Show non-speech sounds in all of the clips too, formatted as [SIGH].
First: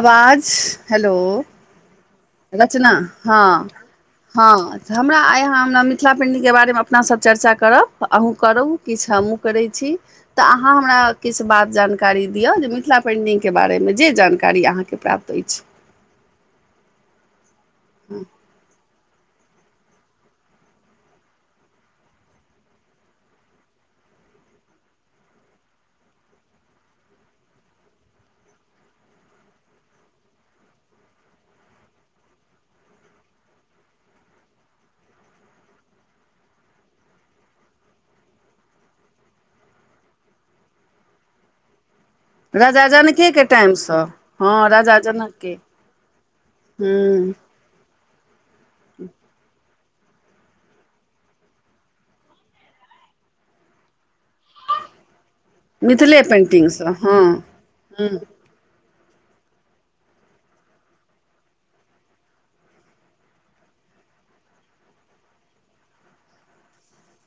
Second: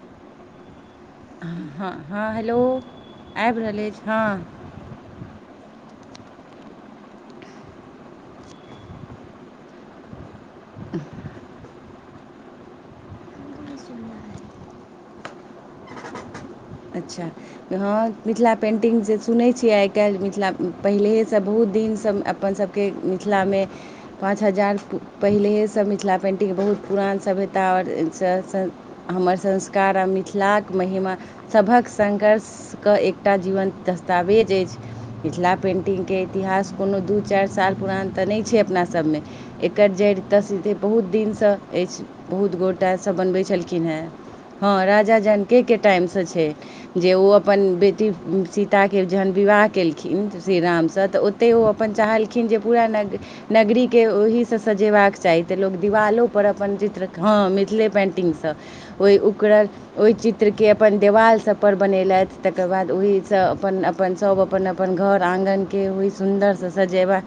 आवाज हेलो हँ हँ हेलो रचना आबि हँ रहल अछि। हँ हमरा आइ अहाँ मिथिला पेन्टिंगग के बारे में अपना सँ चर्चा करब अहूँ करू किछु हमहु करै छी तऽ अहाँ हमरा किछु बात जानकारी दिअ जे मिथिला पेंटिंग के बारे में जे जानकारी अहाँके प्राप्त अछि। अच्छा हँ मिथिला पेटिंगक पेन्टिंग जे सुनैत छियै आइ काल्हि मिथिला पहिले सँ बहुत दिनसँ अप्पन सभके मिथिला में पाँच हजार पहिलेसँ मिथिला पेन्टिंग बहुत पुरान सभ्यता आओर हमर संस्कार आ मिथिलाक महिमा। सभहक संघर्ष केँ एकटा जीवन्त दस्तावेज अछि। मिथिला पेन्टिंगके इतिहास कोनो दू चारि साल पुरान तऽ नहि छै। अपनासभ में एकर जड़ तसीतै बहुत दिन सँ अछि बहुत राजा गोटा सभ बनबै जनकेके छलखिन हँ टाइमसँ हँ राजा जनकके जनकन के टाइम सँ छै। जे ओ हूँ अपन बेटी सीता के जहन विवाह केलखिन खिन श्रीरामसँ तऽ ओतहि ओ अप्पन चाहलखिन जे पूरा नग नगरी के ओहि सँ सजेबाक चाही तऽ लोक मिथिले दिवालोपर अप्पन पेन्टिंगसँ चित्र हँ मिथिले हूँ पेन्टिंग सँ ओ ओकर ओहि चित्र के अप्पन देवाल सभ पर बनेलथि तकर बाद ओहि सँ अप्पन अप्पन सभ अप्पन अप्पन घोर आँगन के ओहि सुन्दर सँ सजेबै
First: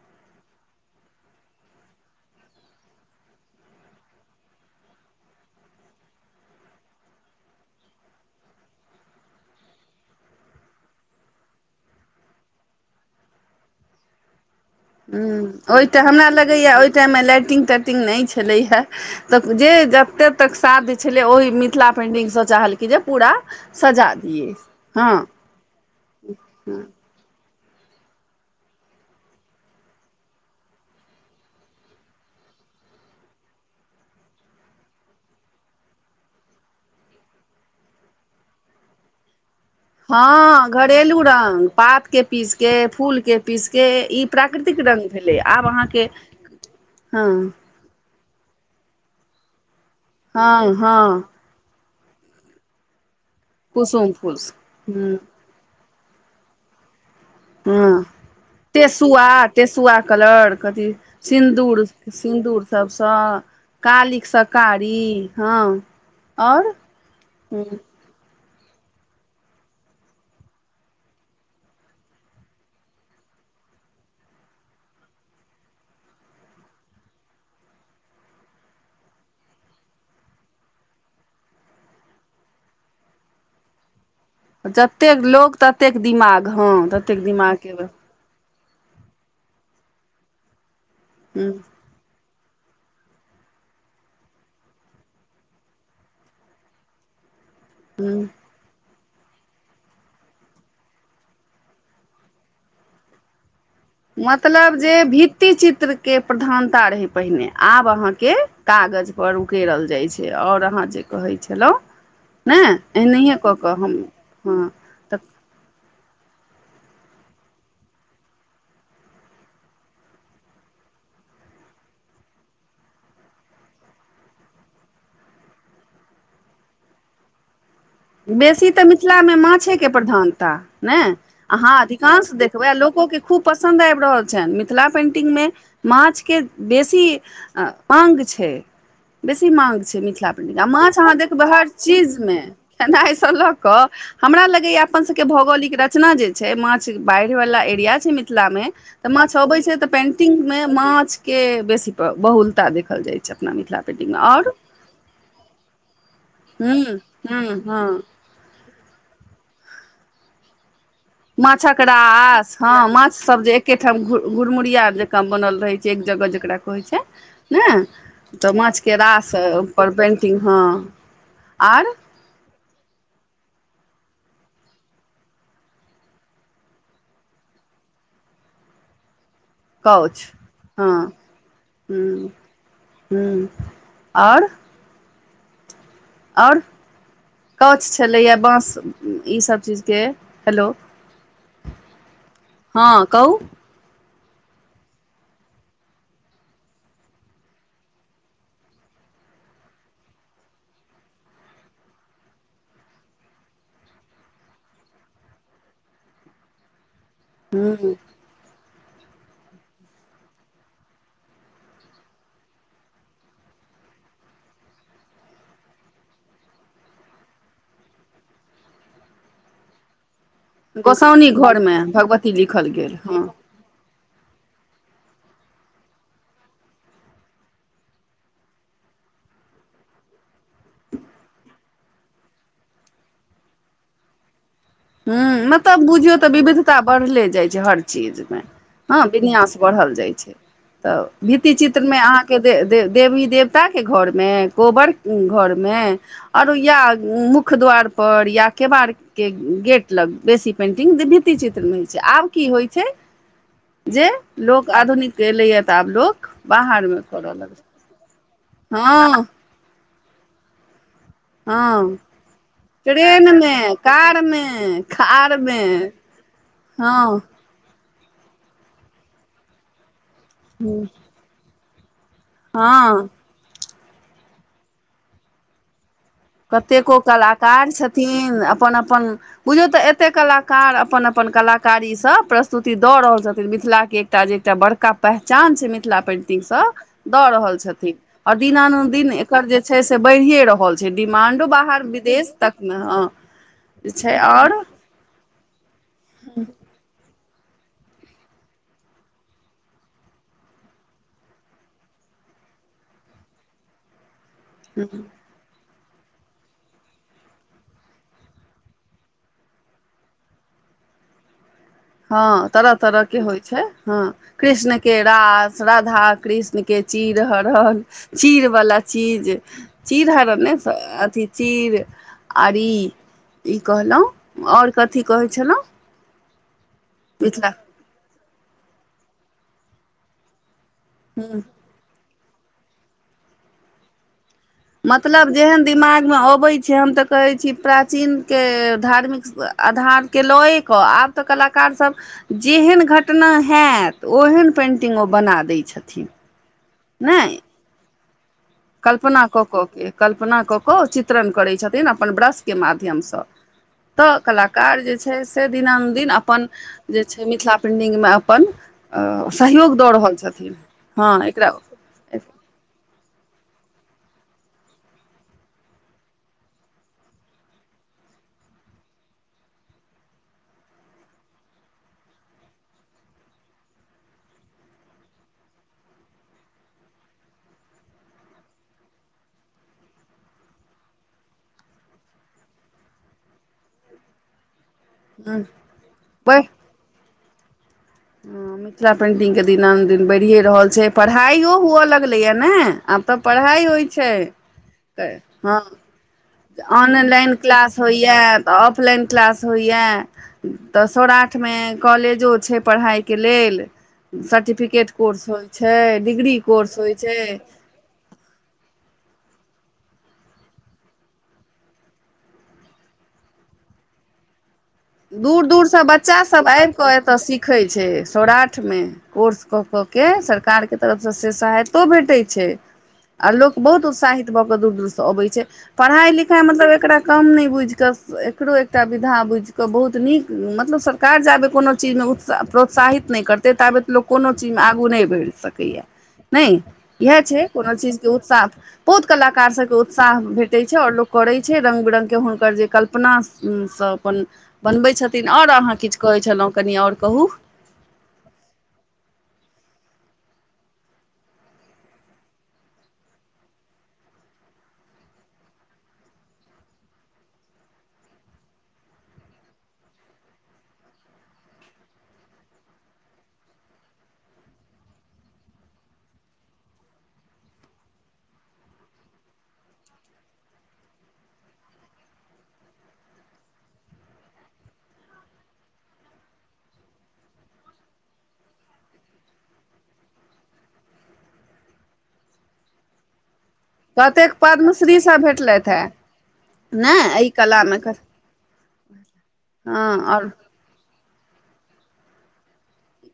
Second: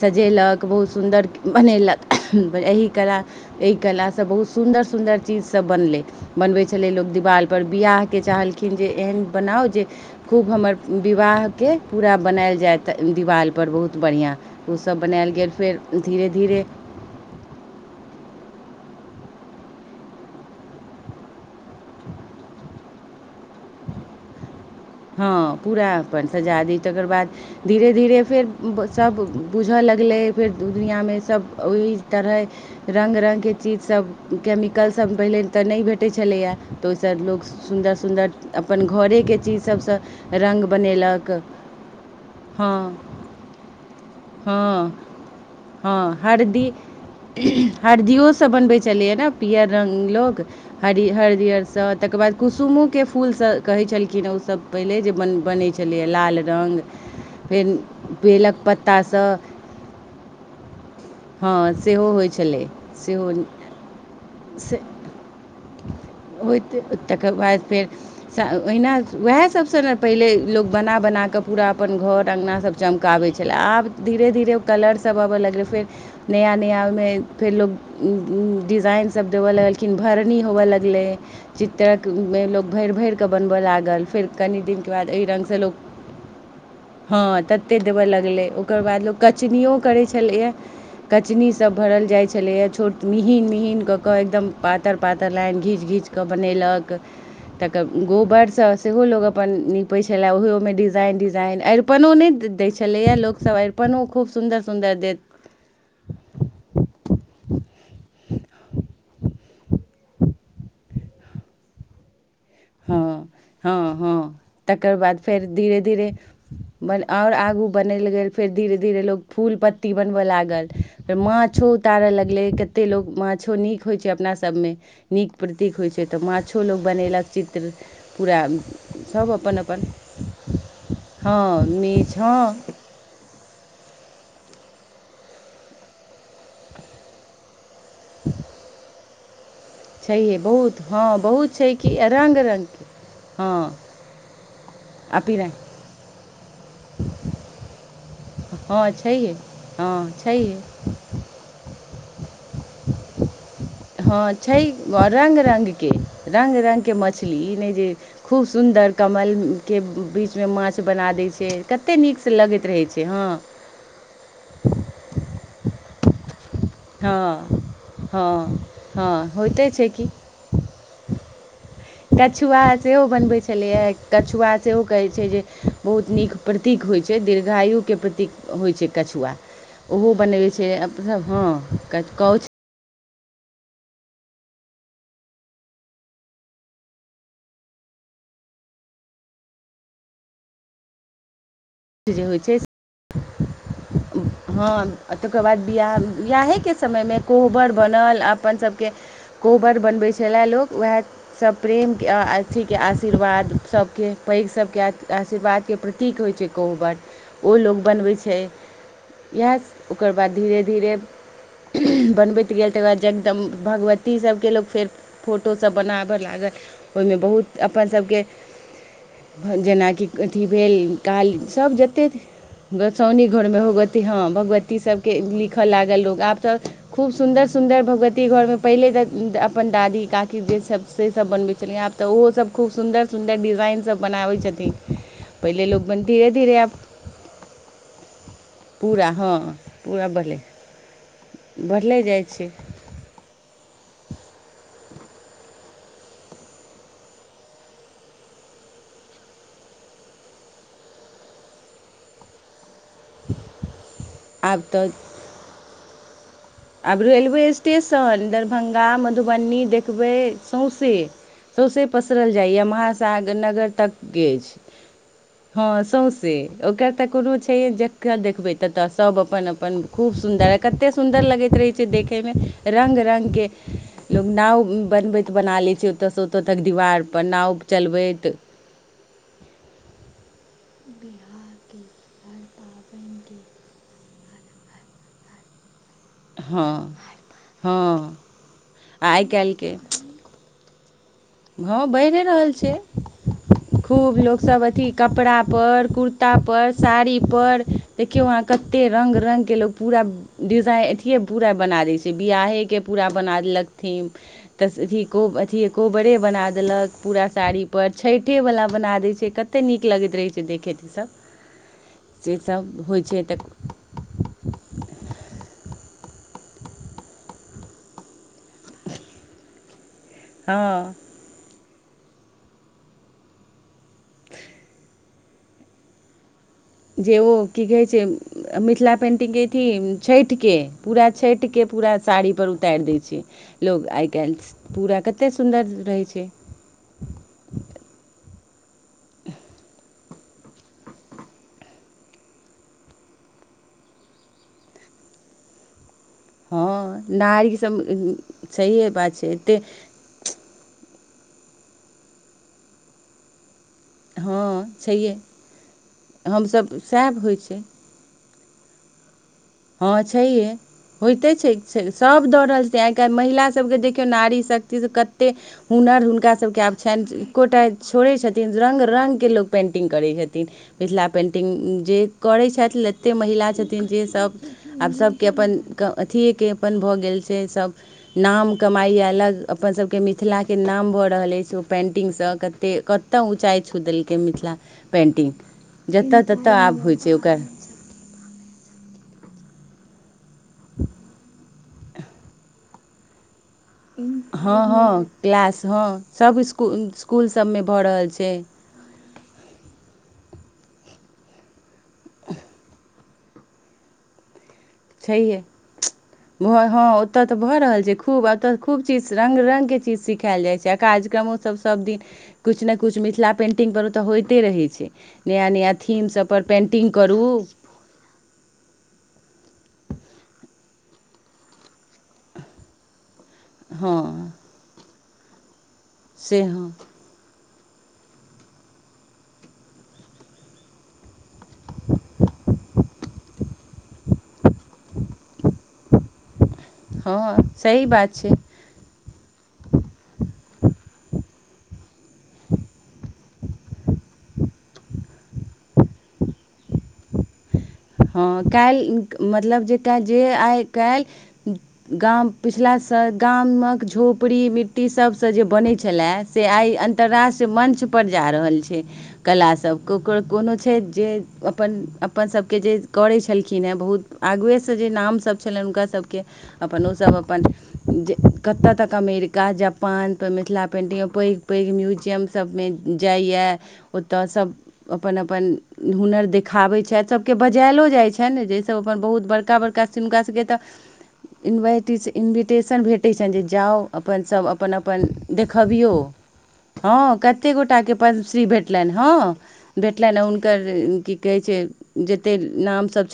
सजेलक बहुत सुन्दर बनेलक एहि कलाकेँ एहि कला सँ बहुत सुन्दर सुन्दर चीज सभ बनलै बनबैत छलै लोक दिवाल पर बियाहक के चाहलखिन जे एहन बनाउ जे खूब हमर विवाह के पूरा बनायल जायत दिवाल पर बहुत बढ़िआँ ओस बनायल गेल फेर धीरे धीरे। ऊ टाइम में लाइटिंग ताटिंग नहि छलै हँ तऽ जे जतेक तक साध। छलै ओहि मिथिला पेन्टिंग सँ चाहलखिन जे पूरा सजा दिए। हँ पूरा अप्पन सजा दी तकर बाद धीरे धीरे फेर सभ बुझऽ लगलै फेर दुनिआ में सभ ओहि तरह रंग रंग जे चीज सभ कमिकल सभ पहिने तऽ नहि भेटैत छलैए तऽ ओहि सँ लोक सुन्दर सुन्दर अप्पन घोरे के चीज सबसँ रङ्ग हँ घरेलू बनेलक रंग पात के पीस के हँ फूल के पीस के इ प्राकृतिक हँ रंग भेलै आब अहाँके हँ हरदियो सब बनबै छलैया ने पीयर रंग लोको हँ हर हँ हरदिर सँ तकर बाद कुसुमोक के फूलसँ कहै कुसुम छलखिन फूलस ओसब पहिले जे बन बनै छलैए लाल रंग हँ तेसुआ तेसुआ कलर कथि हँ सिन्दूर सेहो होइ सिन्दूर छलै तभसँ सेहो कालीक सकारी हँ होत आओर तकर बाद ह फेर ओहिना वएह सबसँ ने पहिले लोक बना बना कऽ पूरा अपन घर अँगना सब चमकाबै छलै आब धीरे धीरे ओ कलर सभ आबय लगलै फेर नया नया ओएमे फेर लोक डिजाइन सभ देबय लगलखिन भरनी होवय लगलै चित्रकमे लोक भेर भेर कऽ बनबय लागल फेर कनि दिनके बाद जतेक एहि रंग सँ लोक ततेक दिमाग हँ ततेक हँ दिमागके तते देबय लगलै ओकर बाद लोक कचनियो करै छलैया कचनी ह सब भरल जाइ छलैया छोट मिहिन मिहिन कऽ कऽ एकदम पातर पातर लाइन घीच घीच कऽ बनेलक [INAUDIBLE] तकब गोबरसँ सेहो लोक अपन निपैत छलै ओहोमे डिजाइन डिजाइन अरिपनो नइ दै छलैया लोकसभ अरिन पनो ओ खूब सुन्दर सुन्दर देैत चित्र के प्रधानता रहे पहिने आब अहाँ के कागज पर उ केरल जाइ छै ओर अहाँ जे कहै छलो नए हँ एनाहियए कऽ कऽ हम हँ तकर तऽ बाद फेर धीरे धीरे बन आओर आगू बनयल गेल फेर धीरे धीरे लोक फूल पत्ती बनबय लागल फेर माछो उतारय लगलै कतेक लोक माछो नीक होइ छै अपनासभमे नीक प्रतीक होइ छै तऽ माछो लोक बनयेलक चित्र पूरा बेसी तऽ सब मिथिलामे अपन अपन माछेके प्रधानता ने हँ हाँ मीछ अधिकांश देखबै आ हँ लोको के खूब पसन्द आइब रहल छैन मिथिला पेन्टिंगमे माछके बेसी मांग छै बेसी मांग छै मिथिला छैहे पेन्टिंग आ बहुत माछ हँ अहाँ देखबै बहुत हर छै कि रङ्ग चीजमे खैनाए स रङ्गके लऽ कऽ हँ हमरा लगैया अपन सबके अपीरा भौगोलिक रचना जे छै माछ बाइढ़ वाला एरिया छै मिथिला मे हँ तऽ छैहे माछ अबे छै तऽ हँ पेन्टिंग छैहे मे माछ के बेसी बहुलता देखल जाय छै अपना मिथिला पेन्टिंगमे हँ आओर छै रंग रंगके रंग हूँ रंगके मछली हूँ इ नय हँ जे खूब सुन्दर कमल के बीच मे माछ बना दै छै माछक कतेक नीकसँ लगैत रहै छै हँ केठाम घ घुरमुरियार जकाँ बनल रहे छै एक जगह जकरा कहे छै हँ [UNINTELLIGIBLE] नै तऽ हँ माछ के हँ रास होइते छै पर कि पेंटिंग हँ आर कछुआ सेहो बनबैत छलैए कछुआ सेहो कहै छै जे बहुत नीक प्रतीक होइत छै दीर्घायुके प्रतीक होइ छै कछुआ ओहो कौछ बनबै छै हँ हँ कोउछ हम्म ओर काओछ छलैएा बाँस ईसभब चीजके हेलो जे होइ छै हँ से- [INAUDIBLE] हँ तकर बाद ब्याह बियाहेके समयमे कोहबर बनल अपन सबके कोबर बनबै छलय लोक उएह सब प्रेमके अथीके आशीर्वाद सबके पैघ सबके आशीर्वादके प्रतीक होइत छै कोहबर ओ लोग हूँ बनबै छै इएह ओकर बाद धीरे धीरे बनबैत गेल तकर बाद जगदम भगवतीसबके लोक फेर फोटोसब बनाबय लागल ओहिमे बहुत अपन सबके जेनाकि अथी भेल गोसाउनी काली सब घरमे जतेत भगवती लिखल गेल हँ गोसाउनी घरमे होगत ती हँ भगवती सबके लिखय लागल लोक आब तऽ खूब सुन्दर सुन्दर भगवती घरमे पहिले तऽ अपन दादी काकी जेसब सेसब बनबैत छलैया ह आब तऽ उहोसब खूब सुन्दर सुन्दर डिजाइन सब बनाबै छथिन हूँ पहिले लोक मलब बन बुझियौ तऽ धीरे धीरे आब विविधता बढ़ले जाइ छै हर चीज मे हँ विन्यास बढ़ल पूरा जाइ छै बढ़लै तऽ भित्ति चित्र मे बढ़ले जाइ अहाँके छै दे दे देवी देवताके घरमे कोबर घरमे आरो या मुख्य द्वार पर या केबाड़ के गेट लग बेसी पेन्टिंग दिभित्ती चित्रमे होइत छै आब की होइ छै जे आब लोक तऽ आधुनिकएलैया तऽ आब लोक बाहरमे आब करऽ रेलवे लगलै स्टेशन दरभंगा हँ मधुबनी देखबै सौँसे सौंसे हँ पसरल जाइए महासाग ट्रेनमे नगर तक के कारमे ऐछ कारमे हँ सौँसे से ओकर त हँ कोनो ज देखबै तत सब अपन अपन खूब सुंदर ह कते सुंदर लगैत रहे छै देखे मे रंग हँ रंग के लोक नाव बनबैत बना ले छै ओत स ओ कतेको कलाकार छथिन अपन अपन बुझौ तऽ एते कलाकार अपन अपन कलाकारीसँ प्रस्तुति दऽ रहल छथिन मिथिलाके तऽ जे एकटा बड़का पहचान छै मिथिला पेन्ट हँ दऽ रहल छथिन हँ आओर दिनानुदिन आइ एकर जे काल्हिके छै से बढ़ियए रहल छै डिमांडो बाहर हँ बढ़िए विदेश रहल छै तकमे हँ जे छै खूब लोकसब आओर अथी कपड़ पर कुर्ता पर साड़ी पर देखियौ अहाँ कते रङ्ग रङ्गके लोक पूरा डिजाइ अथिए पूरा बना दै छै बियाहेके पूरा बना देलकथिम तस की कहू अथी बड़े बना देलक पूरा साड़ीपर छठिवला बना दैत छै कतेक नीक लगैत रहैत छै देखैत ईसब हँ तरह तरह के होइ तऽ छै हँ कृष्ण के रास राधा कृष्ण के चिर हरण चीर वाला चीज चीर हर नै हँ अथी चीर आर ई कहलौं आओर कथी कहै छलौं जे ओ की कहैत छै मिथिला पेन्टिंगके अथी छठिके पूरा ह छठिके पूरा साड़ीपर उतारि दै छै लोग आइ काल्हि पूरा मतलब कतेक जेहन सुन्दर रहै दिमाग मे छै अबै छै हम तऽ कहै छी प्राचीनके धार्मिक आधारके लऽए कऽ आब तऽ कलाकार सब जेहन घटना हएत ओहन पेन्टिंग ओ बना दै छथिन हँ नहि नायीक सभ सहिए बात कल्पना छै। कऽ एतेक कऽ के कल्पना कऽ कऽ चित्रण करै छथिन। अप्पन ब्रशके माध्यम सँ तऽ हँ कलाकार जे छैहे छै। श दिना दिन अप्पन हमसब जे सएह छै। होइ मिथिला पेन्ट में अप्पन सहयोग दऽ हँ रहल छथिन। हँ एकरा सभ दऽ रहल छै। आइकाल्हि महिला सभ के देखियौ नारी शक्ति सँ कतेक हुनर हुनका सभ के आब छनि एक्कोटा छोड़ैत छथिन रंग रंग के लोक पेन्टिंग करैत छथिन। मिथिला पेन्टिंग जे करैत छथि। जतेक महिला छथिन। जे सभ आब सभ के अप्पन अथिए के अप्पन भऽ गेल छै। सभ नाम कमाइ अलग अप्पन सभ के मिथिला के नाम भऽ रहल अछि। ओ पेन्टिंग सँ त कतय ऊँचाइ छू देलकै मिथिला पेन्टिंग जतऽ ततऽ आब होइ छै। ओकर हू मिथिला पेंटिंग के दिनानदिन बढ़िये रहल छै। पढ़ाइय हुए लगले या ने आब तऽ पढ़ाई होइ छै हँ हँ क्लास हँ सभ इकु ऑनलाइन क्लास होइए तऽ तऽ ऑफलाइन क्लास होइए तऽ सौराठ में कॉलेजो छै। पढ़ाई के लेल सर्टिफिकेट कोर्स छैहे होइ छै। डिग्री भऽ कोर्स हँ होइ छै। ओतऽ तऽ भऽ रहल छै। खूबतऽ खूब चीज रंग रंग के चीज सिखाएल जाइ छै। आ कार्यक्रमो सभ सभ दिन किछु ने किछु मिथिला पेन्टिङंग पर ओ तऽ होइते रहै छै। दूर नया नया दूरसँ थीम बच्चा सबपर सभ आबि कऽ पेन्टिङ्ग एतय करू सिखैत छै। सौराठ में कोर्स कऽ कऽ के सरकार के तरफ सँ से सहायतो भेटैत छै। आ लोक बहुत हँ उत्साहित भऽ कऽ दूर दूर से अबै छै। पढ़ाई लिखाई से हँ मतलब एकरा कम नहि बुझिकऽ एकरो एकटा विधा बुझिकऽ बहुत नीक मतलब सरकार जाबै कोनो चीज में उत्स प्रोत्साहित नहि करतै ताबेत लोक कोनो चीज में आगू नहि बढ़ि सकैए नहि इएह छै। हँ कोनो सही चीज के बात छै उत्साह बहुत कलाकार सभ के उत्साह भेटै छै। आओर लोक करै छै। रंग बिरंग के हुनकर जे कल्पना सभ अप्पन बनबै छथिन। आओर अहाँ किछु कहै छलहुँ कनि आओर कहू हा काल्हि मतलब जे क जे आइ काल्हि गाम पिछिला स गाम कऽ झोपड़ी मिट्टी सभ सँ जे बनैत छलए से आइ अन्तर्राष्ट्रीय मंच पर जा रहल छै। कलास सभ ककर कोनो छै। जे अप्पन अप्पन सभ केँ के जे करै छलखिन हँ बहुत आगुए सँ जे नाम सभ छलनि हुनका सभकेँ अप्पन ओ सभ अप्पन जे कतय तक अमेरिका जापान पर मिथिला पेन्टिंग पैघ पैघ म्युजियम सभ में जाइए ओतय सभ अप्पन अप्पन हुनर देखाबैत छथि। के बजायलो जाइ छनि। जाहिसभ अप्पन बहुत बड़का बड़का सिमनक सभ के तऽ इंवाइटीस इन्विटेशन भेट। ओतहिसन जे जाउ अप्पन कतेक सभ अप्पन पद्मश्री अप्पन सब भेटलथि हे देखबियौ नहि हँ एहि कते कलामे गोटा के पद्मश्री। भेटलनि हँ हँ भेटलनि आँ आओर हुनक कर की कहै छै। जतेक नाम सभ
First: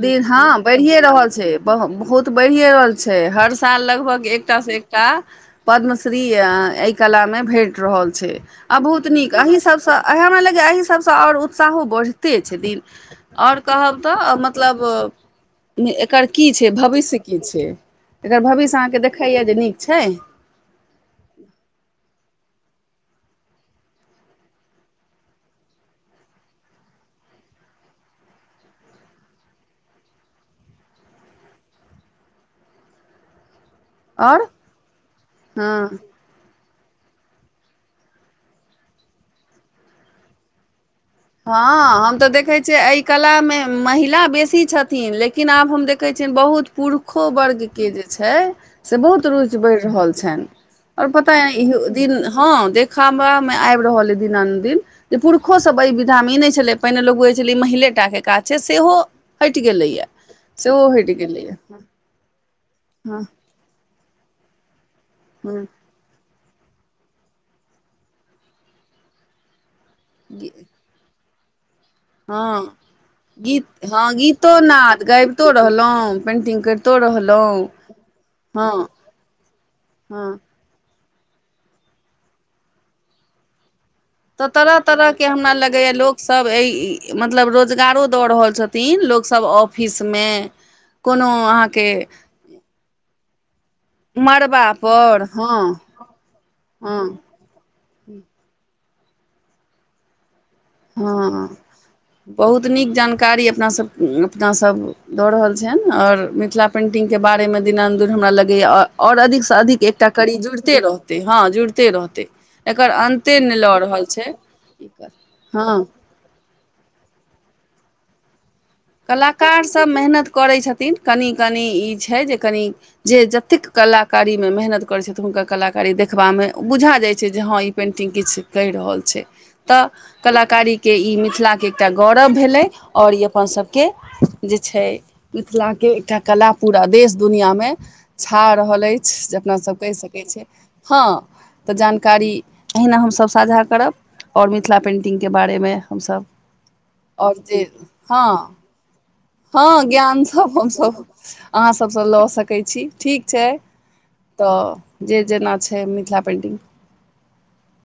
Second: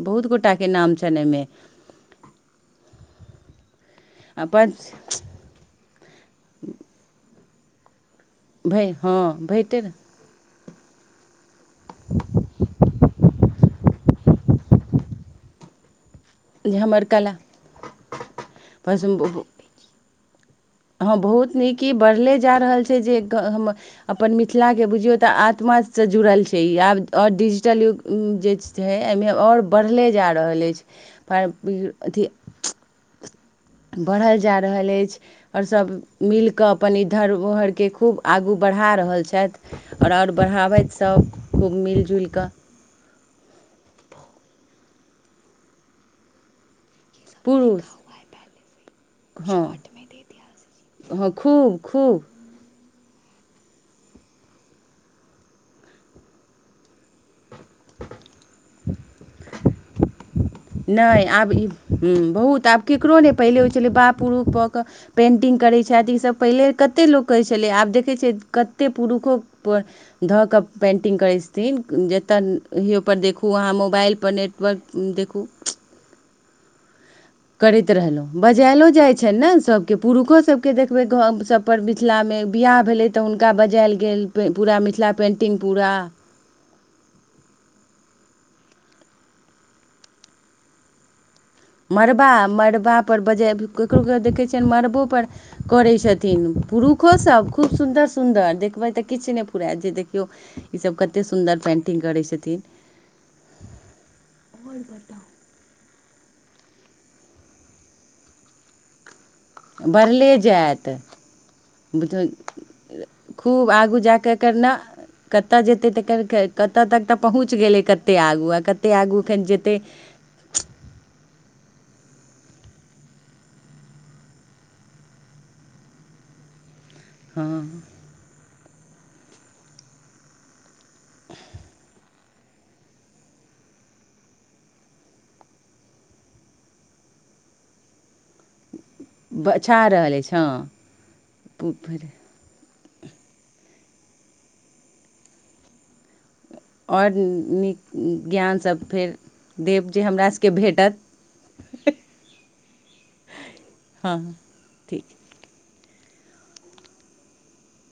दिन हँ बढ़िए रहल छै। ब बहुत त बढ़ए रहल छै। हर साल लगभग आओर एकटास से एकटा पद्म पद्मश्री एहि कला में भेट रहल छै। आ भे बहुत हँ नीक ए सभ भेटै सँ आ हमरा लगैए एहि सभ सँ आओर उत्साहो बढ़िते छथिन। आओर कहब तऽ मतलब एकर की छै जे हमर भविष्य कला की छै एकर भविष्य अहाँके देखैया जे नीक छै हँ बहुत नीक ई बढ़ले जा रहल छै जे हम अपन मिथिलाके बुझियौ तऽ आत्मासँ जुड़ल छै ई आब आओर डिजिटल युग जे छै एहिमे आओर बढ़ले जा रहल अछि पर अथी बढ़ल आओर जा रहल अछि आओर हँ सभ मिलकऽ अपन ई धरमोहरके खूब आगू बढ़ा रहल छैथ आओर आओर बढ़ाबथि सब खूब मिलजुलिकऽ जे एहि कलामे महिला बेसी छथिन लेकिन आब हम देखै छियअनि बहुत पुरुष खोहवर्गके पुरुष जे छै से बहुत रुचि हँ बढ़ि रहल छनिह आओर हँ पता खूब ईहो दिन खूब हँ देखामा में आबि रहल दिनदिन जे पुरषो सब अ दामी नहि छलै पहिने लोकुै छलै ई महिले टाके काज छै सेहो हटि गेलैए से ओ हेठ गेल ल ह बहुत आब केकरो नहि पहिले होइ छलै बाप रुफ कऽ कऽ पेन्टिंग हँ करै छथि ईसभ पहिले कतेक लोक कहैत छलै आब देखैत छियै कतेको पुरुषो धऽ कऽ पेन्टिंग करै छी ज तो हँ अहा के गीत हँ मोबाइल गीतो कतोरहलहुँ करैत रहलहुँ बजायलो जाइत छनि ने सभके हँ पुरुषोसभ के देखबै ग सबपर मिथिलामे बिआाह भेलै तऽ हुनका बजायल गेल तऽ पे- तरह पूरा तरह मिथिला के हमरा पेन्टिंग लगेया पूरा लोक सभ एहि मतलब रोजगारो दऽ रहल छथिन लोकसभ ऑफिसमे कोनो अहाँ मड़बा मड़बापर बजाय ककरो क देखै मड़बा छियनि पर मड़बोपर हँ करैत छथिन हँ पुरुषोसभ खूब सुन्दर सुन्दर देखबै तऽ किछु नहि फुरात जे देखियौ ईसभ कतेक हँ सुन्दर पेन्टिंग करै छथिन बहुत नीक जानकारी अपना सब अपनासभ दऽ रहल छनि आओर मिथिला पेन्टिंगके बारेमे दिनानन्दिन हमरा लगैय ओर अधिक से अधिक एकटा बढ़ले करी जुड़ते जायत रहते हँ जुड़ते रहते बुझ- एकर अंत ओते नहि लऽ रहल छैय क कर कतऽ जेतै त कतऽ तक तऽ पहुँच गेलै कतय आगू आ कत कलाकारसभ मेहनत करैत छथिन कनि कनि ई छै जे कनि जे जतेक कलाकारी मे मेहनत करैत छथि हुनका कलाकारी देखबा मे बुझा जाइत छैय हँ ई पेन्टिंग किछु कहि रहल छै तऽ कलाकारी के ई मिथिला के एकटा गौरब भेलै आओर ई अपन सब के जे छै मिथिलाके एकटा कला पूरा देश दुनिआँमे छा रहल अछि जे अपनासभ बचा कहि रहल सकै अछि हँ छि जानकारी एहिना हमसभ साझा करब आओर मिथिला पेन्टिंगके बारेमे हमसभ आओर जे नीक हँ ज्ञानसभ फेर हँ देब जे ज्ञान हमरा सभके सब भेटत हमसभ अहाँ सबसँ लऽ सकै छी ठीक छै हँ तखन ठीक तऽ जे जेना छै मिथिला पेन्टिंग